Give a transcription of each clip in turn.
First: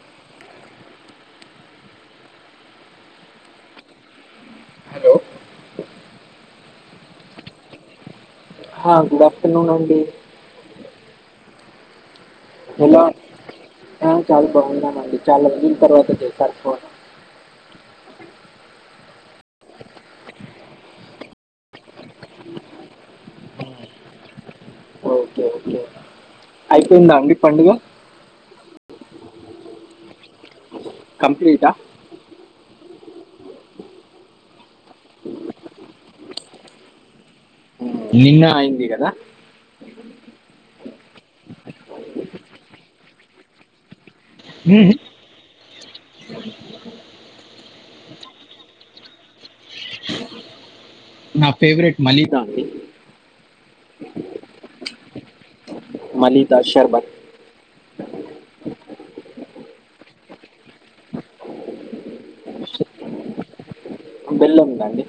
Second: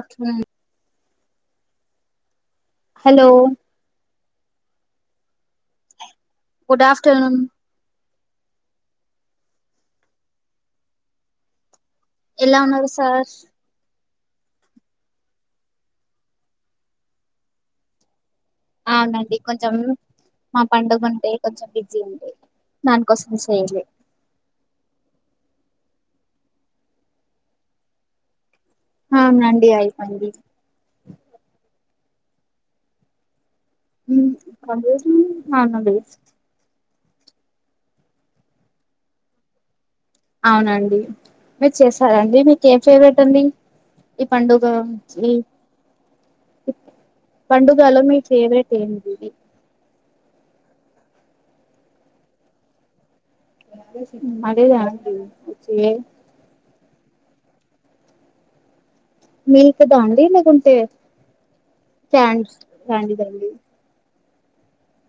ఆచ్ మ్ hello hello good afternoon హా good afternoon అండీ ఎలా ఉన్నారు సార్ ఆ చాలా బాగున్నామండి చాలా రోజుల తర్వాత చేశారు ఫోను అవునండి కొంచం మా పండుగ ఉంటే కొంచం బిజ్జీ ఉండే దానికోసం చేయలే ఒకే అయిపోయిందా అండీ పండుగ హవునండి అయిపోయింది కంప్లీటా మ్ [unintelligible] నిన్న ఐంది కదా అవునండి మీరు చేసారాండి మీకు ఏం ఫేవరెట్ అండి ఈ పండుగా ఇ పండుగలో మీ ఫేవరెట్ ఏంటిది నా ఫేవరెట్ మలిదా అండి మలిదా ఆండి మలిదా శర్బత్ మీల్క్ దా అండి లేకుంటే క్యామ్స్ క్యాందాండి బెల్లాం దండి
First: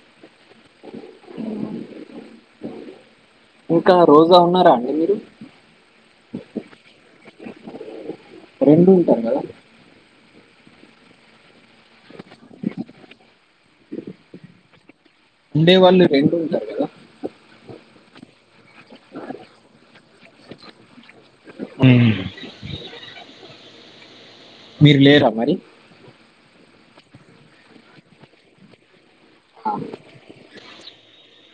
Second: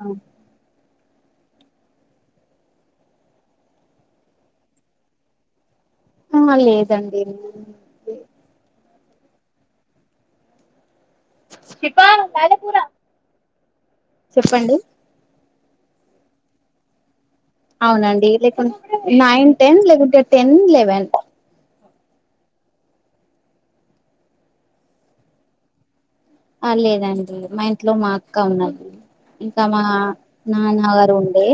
ఆ ఇంకా రోజా ఉన్నారా అండి మీరు ఆ లేదండి రెండు ఉంటారు కదా ఇప్ప అద పూరా చెప్పండి ఉండే వాళ్ళు రెంూ ఉంటారు కదా అవునండి లేకుంటే నైన్ టెన్ లేకుంటే టెన్ లెవెన్ మీరు లేరా మరి ఆ లేదండి మా ఇంట్లో మా అక్క ఉన్నది ఇంకా మా నాన్నగారు ఉండే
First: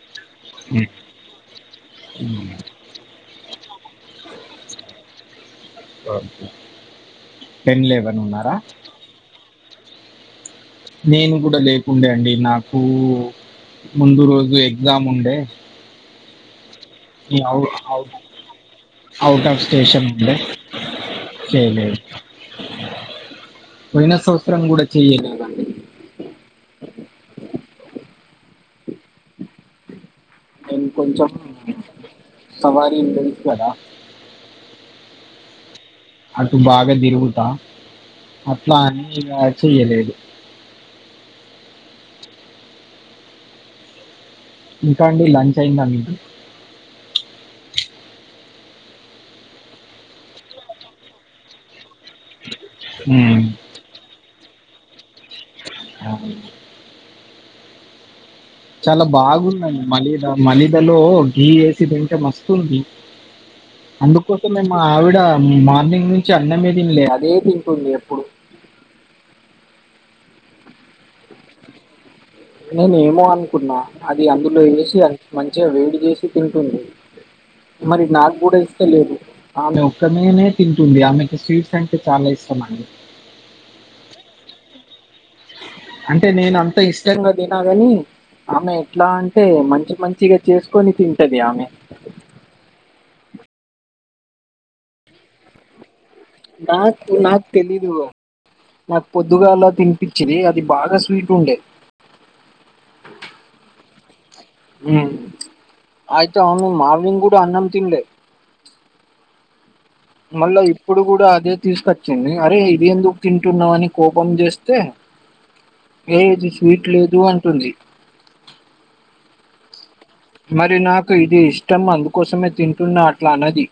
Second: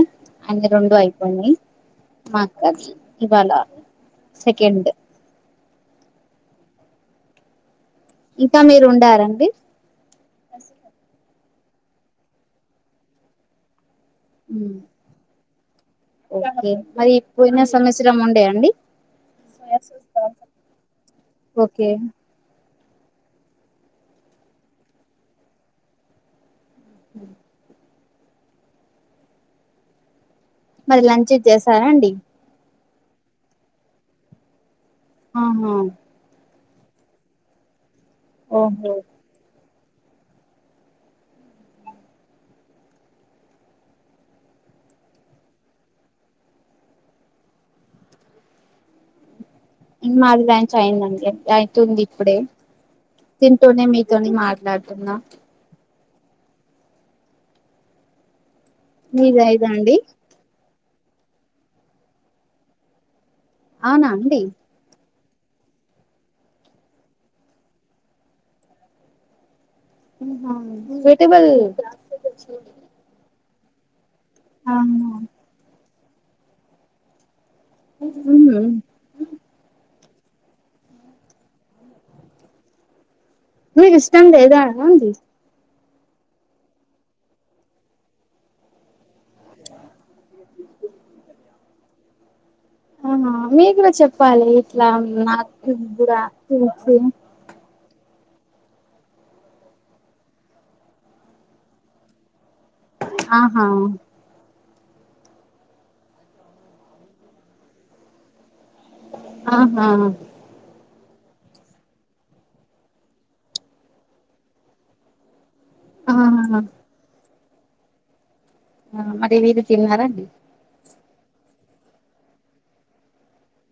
అయినాయి రెండు అయిపోయినయి మా అక్కది ఇవాళ సెకండ్ టెన్ లెవెన్ ఉన్నారా ఇంకా మీరు ఉండారండి నేను కూడా లేకుండే అండి నాకు ముందు రోజు ఎగ్జామ్ ఉండే ఓకే మరి పోయిన అవుట్ సవత్సరం ఉండే అండి లెద్ ఓకే లెద్ పోయినా సంవత్సరం కూడా చెయ్యలేదండి ఉ మరి లంచ్ చేసారా అండి తవరి ఇంటుంట్ వాలా ఆహా అటు బాగా తిరుగుతా అట్లా ఓహో అని ఇగ చేయలేదు ఇంకా అండి లంచ్ అయిందా మీకు ఇన్ మాది లంచ్ అయిందండి అయితుంది ఇప్పుడే మ్మ్. తింటూనే మీతోని మాట్ లాడుతున్న చాలా మీది అయిందా బాగుందండి అండి మలిద మలిదలో గీ యేసి తింటే మస్తుంది. అవునా అండి అందుకోసమే మా ఆవిడ ఉమ్ మార్నింగ్ నుంచి అన్నమే తినలే అదే తింటుంది ఎప్పుడు. వెజిటబుల్ నేను ఏమో అనుకున్నా అది అందులో వేసి మంచిగా వేడి చేస్ తింటుంది మరి నాకు కూడా ఇస్తాలేదు ఆమె ఇక్కనేనే తింటుంది ఆమెకు స్వీట్స్ అంటే చాలా ఇష్టమండి. మీకు ఇష్టం లేదా అండి అంటే నేను అంత ఇష్టంగా తినగాని ఆమె ఎట్లా అంటే మంచి మంచిగా చేసుకొని తింటది ఆమె. అవునా మీ కూడా చెప్పాలి ఇట్లా నాకు కూడా తెలుసు నాక్ నాకు తెలిద్ ఇగో నాకు పొద్దుగాల్ల తినిపిచిది అది బాగా స్వీట్ ఉండే ఆహా ఉ అయితే ఆమె మార్వింగ్ కూడా అన్నం తిన్లే ఆహా ఇప్పుడు కూడా అదే తీసుకొచ్చింది అరే ఇది ఎందుకు తింటున్నావ్ అని కోపం చేస్తే యే ఇది ఆహా స్వీట్ లేదు అంటుంది ఆ మరి మీరు తిన్నారా మరి నాకు ఇది ఇష్టం అందుకోసమే తింటున్న అట్లా అనది.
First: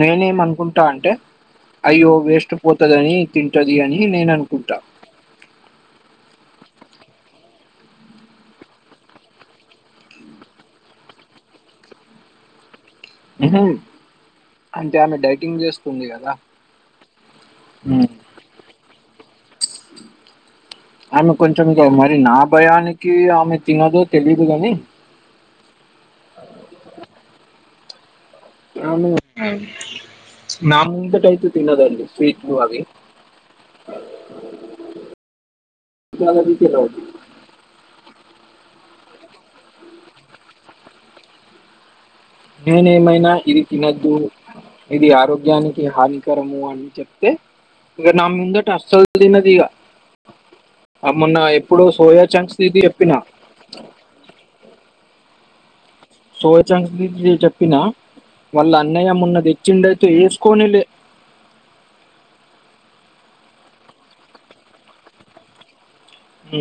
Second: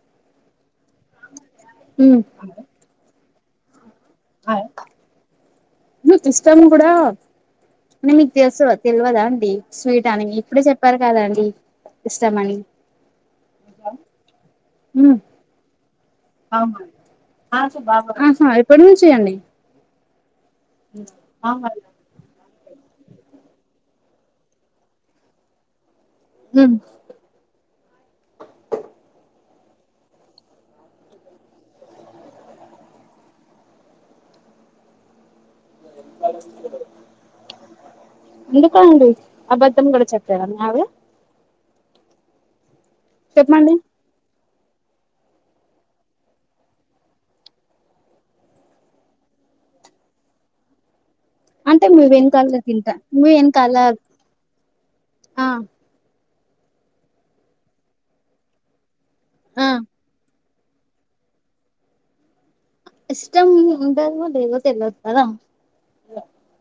నినేమ్ అనుకుంటా అంటే అయ్యో వేస్ట్ పోతదని తింటది అని నేననుకుంట కుడా నేన్ మీకు చేస్తావ తెవదా అండి స్వీట్ అని ఇప్పుడే చెప్పారు కదా అండి. ఇష్టమని వినదు అంటే ఆమె డైటింగ్ చేస్త్ అవునా అసు ఉమ్. బాబా ఆహా ఎప్పటి నుంచియండి ఆమెకు కొంచమే కాదు మరి నా భయానికి ఆమె తినదో తెలిదుగాని ఉ అవును ఉ నా ముందుట అయితే తినదండి స్వీట్లు అవి మనిపిటిలో అయిద్ది ఎందుకు అండి అపద్దం కూడా చెప్పారా మీ ఆవిడా నేను ఏమైనా ఇది చెప్పండి తినద్దు ఇది ఆరోగ్యానికి హానికరము అని చెప్తే ఇగ నా ముందట అసల్ తినదిగా అ మొన్న ఎప్పుడు అంటే మీ సోయా చంక్స్ వెనకాల ఇది తింటా చెప్పినా మీ వెనకాల ఆ సోయచంకస్ బీన్స్ ని నేన్ చెప్పినా వాళ్ళ అన్నయ్య మొన్న ఆ తెచ్చిండయితే ఏస్ కొనీలే ఇష్టము ఉండదో తెలవదు కదా. ఊ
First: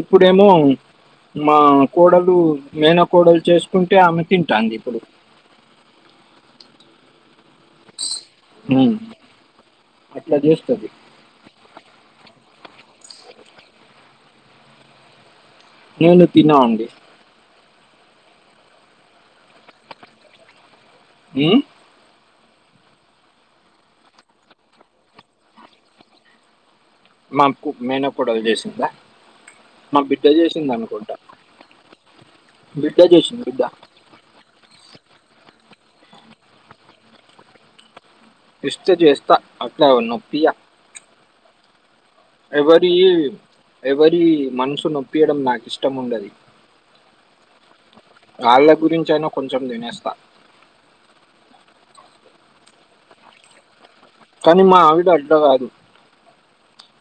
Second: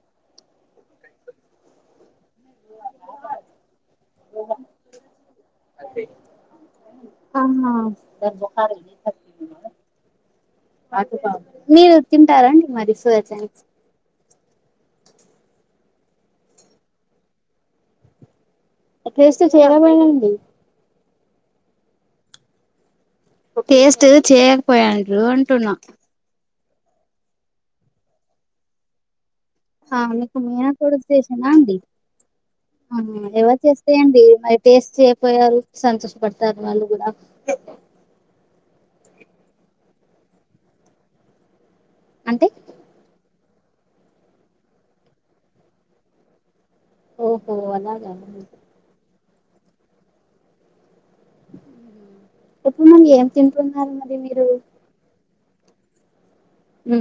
ఇప్పుడేమో మా కోడల్ ఇప్పుడు మేనకోడలు చేసుకుంటే ఆమె తింటాంది ఇప్పుడు అవునా అట్లా జేస్తది. మీరు తింటా మరి సోయ చంక్స్ నేను తినా అండి అట్లీస్ట్ చేయడమేనండి ఊ ఒకేస్ట్ చేయకపోయాండ్రు అంటున్నా మకు మేన కోడల్ చేసిందా మీకు మేనా కోడల్ చేసిందా అండి ఆ బిడ్డ జేసింది ఎవరు బిడ్డ. చేస్తె ఏంటి మరి టేస్ట్ చేయపోయారు సంతోష పడతారు వాళ్ళు కూడా టెస్ట్ చేస్తా అట్ల నొప్పియా అంటే ఎవరీ ఎవరి మనసు నొప్పియడం నాకు ఇష్టం ఉండది ఓహో అలాగ అండి గురించైనా కొంచెం తినేస్తా ఇప్పుడు నువు ఏం తింటుంది కనీ మా ఆవిడ అడ్డ కాదు ఉ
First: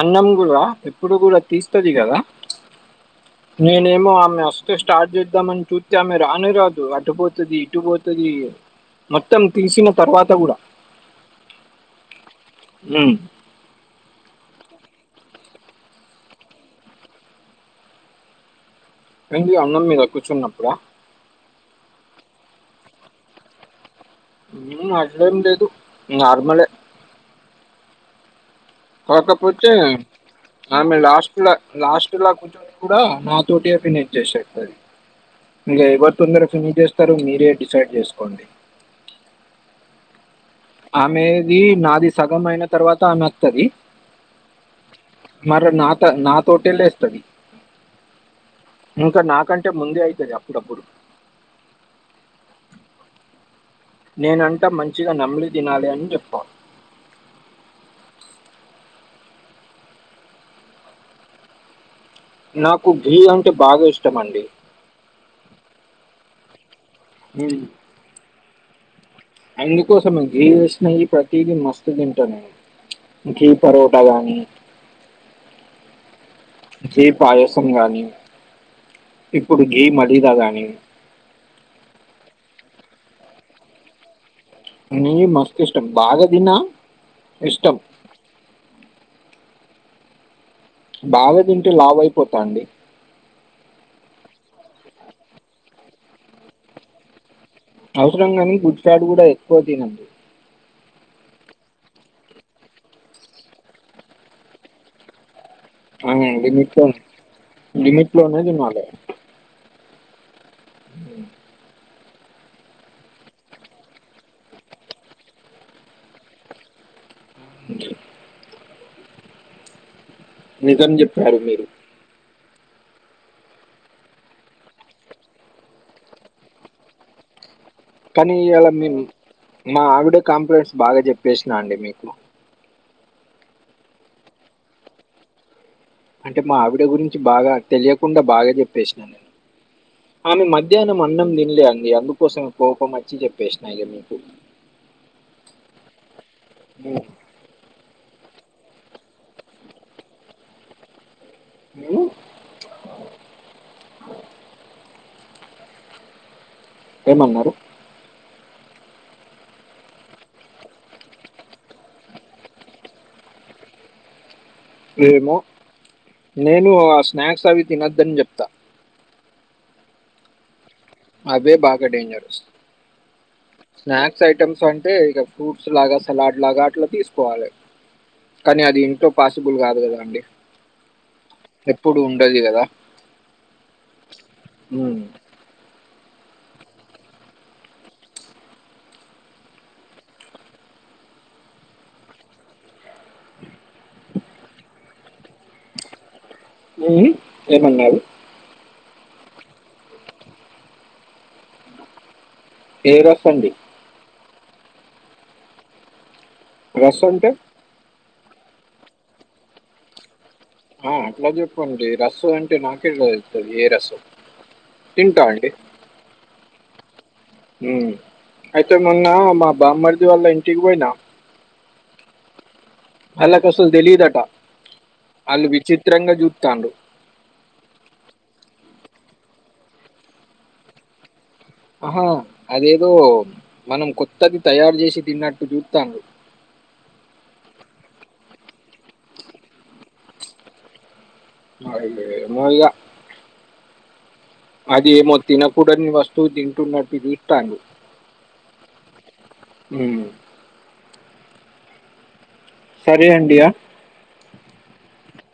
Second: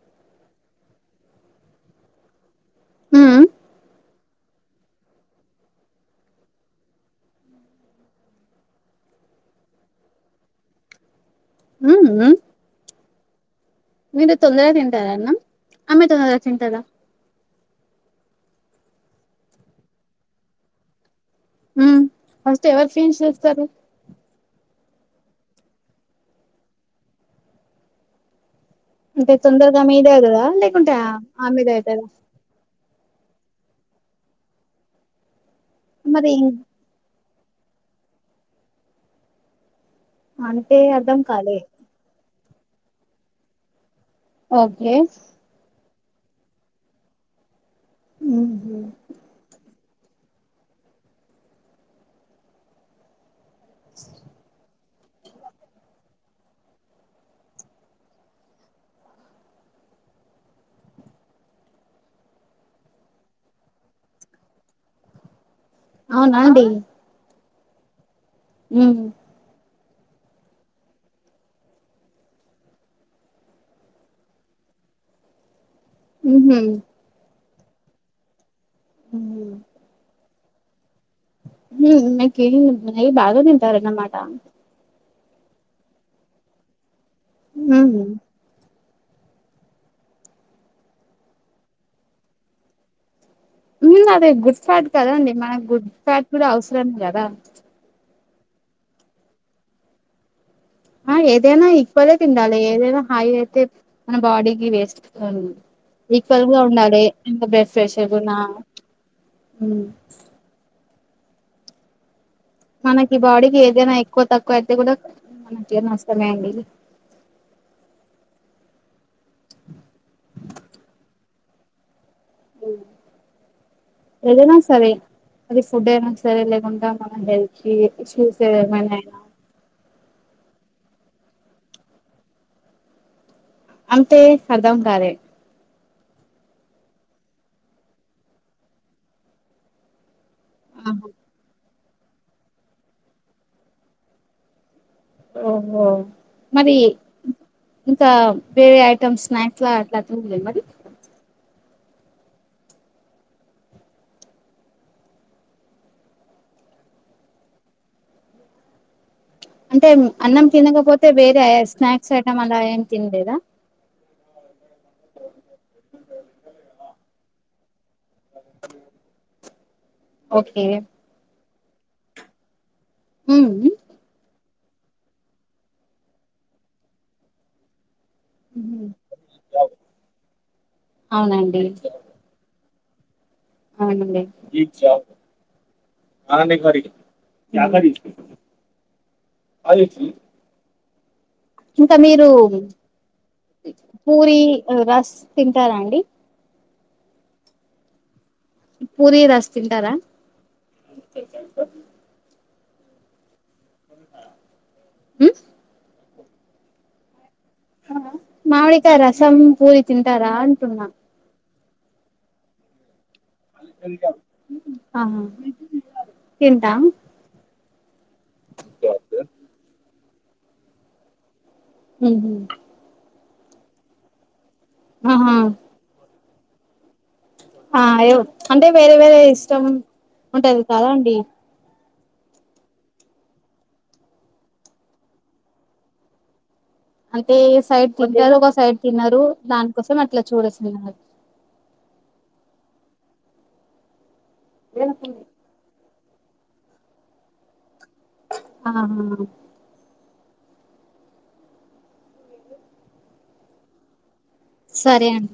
అన్నం కూడా ఎప్పుడు కూడా తీస్తది కదా ఉమ్ నేనేమో ఆమె అస్తే స్టార్ట్ చేద్దామని చూతే ఆమె రాని రాదు అటు పోతది ఇటు పోతది మొత్తం తీసిన తర్వాత కూడా ఊ ఊ ఉ మీరు తొందరగా తింటారా అన్నం ఆమె తొందర తింటద ఏంది అన్నం మీద కూర్చున్నప్పుడ ఆ ఫస్ట్ ఎవరు ఫినిష్ చేస్తారు ఊ అట్లేమ్ లేదు నార్మలే అంటే కాకపోతే తొందరగా మీదే అవుతదా లేకుంటే ఆమె లాస్ట్ ఆ లా మీదే అవుతదా లాస్ట్ లా కూర్చోని కూడా నాతోటిగా ఫినిష్ చేసేతది ఇక ఎవరు మరి తొందర ఫినిష్ చేస్తారో మీరు ఇగ డిసైడ్ చేసుకోండి అంటే అర్ధం ఆమెది కాలే నాది సగం అయిన తర్వాత ఆమె అత్తది ఓకే ట నాతోటే లేస్తది ఉహు ఇంకా నా కం టే ముందే అయితది అప్పుడుప్పుడు నేనంటా మంచిగా నమ్మిలి తినాలి అని చెప్తా నాకు గిల్ అంటే బాగా ఇష్టమండి అవునా అండి మను ఉమ్ ఎందుకోసం గీ వేసినేయి ప్రతీదీ మస్తు తింటాను గీ పరోటా కానీ ఉహు గీ పాయసం గాని ఉమ్ ఇప్పుడు గీ మదీద గాని ఉమ్ నాకేం నెయ్యి బాగా తింటారన్నమాట నెయ్యి మస్తు ఇష్టం బాగా తిన్నా హ బాగా తింటే లావ అయిపోతా అండి ఉమ్ అదే గుడ్ ఫ్యాట్ కదండి మనకు గుడ్ ఫ్యాట్ కూడా అవసరం కదా అవసరం గానీ గుడ్ ఫ్యాట్ కూడా ఎక్కువ తనం ఆ ఏదైనా ఈక్వల్ తిండాలి ఏదైనా హాయి అయితే మన బాడీకి వేస్ట్ంది ఈక్వల్గా లిమిట్లో ఉండాలి ఎంత బెడ్ ప్రెషర్ కూడాన్నా లిమిట్లోనే తినాలి అ మనకి బాడీకి ఏదైనా ఎక్కువ తక్కువ అయితే కూడా మనకి నష్టమే అండి నిజం చెప్పారు మీరు అ ఏదైనా సరే అది ఫుడ్ అయినా సరే లేకుండా మన హ కానీ ఇవాళ మేము మా ఆవిడ కంప్లైట్స్ బాగా చెప్పేసినా అండి మీకు అంతే అర్ధం కాలే అంటే మా ఆవిడ గురించి బాగా తెలియకుండా బాగా చెప్పేసినాను నేను ఆమె మధ్యాహ్నం అన్నం తిన్లే అంది అందుకోసమే కోపం వచ్చి చెప్పేసిన ఇక మీకు ఓహో మరి ఉమ్, ఇంకా వేరే ఐటెమ్ స్నాక్స్ అట్లా త ఉలే మరి హ ఏమన్నారు అంటే అన్నం తినకపోతే వేరే స్నాక్స్ ఐటం అలా ఏం తిినలేదా ఏమో నేను ఆ స్నాక్స్ అవి తినద్దని చెప్తా ఓకే అవే బాగా డేంజరస్ ఉమ్ స్నాక్స్ ఐ ఐటమ్స్ అంటే ఇక ఫ్రూట్స్ లాగా సలాడ్ లాగా అట్లా తీసుకోవాలి కానీ అది ఇంట్లో పాసిబుల్ కాదు కదా అండి అవునండి ఎప్పుడు ఉండది కదా అవున్లే ఉమ్, [unintelligible] అననీ మరి [unintelligible] ఇంక మీరు పూరి రస్ తింటారా అండి ఏమీ ఏమన్నారు పూరి రాస్ తింటారా ఏ రాస్ అండి ఉమ్ రస్ అంటే మావిడికాయా రసం పూరి తింటారా అంటున్నా అండి రస్సు అంటే నాకేం తెలుసు ఆహా అండి తింటాం అయితే మొన్న మా బామ్మర్ది వాళ్ళ ఇంటికి పోయినా ఉహు వాళ్ళకు అసలు తెలీయదట ఆహా అళ్ళు విచిత్రంగా చూతండ్లు అయ్ యో అంటే వేరే వేరే ఇష్టం ఉంటది కదా అండి ఆహా అదేదో మనం కొత్తది తయారు చేసి తిన్నట్టు చూతండ్లు అంటే సైడ్ తింటారు ఒక సైడ్ తిన్నారు దానికోసం అట్లా చూడేసిన్నారు అ ఏమో ఇగ అదేమో తినకూడని వస్తువు తింటున్నట్టు చూతన్లు ఆహా సరే అండి ఆ సరే అండి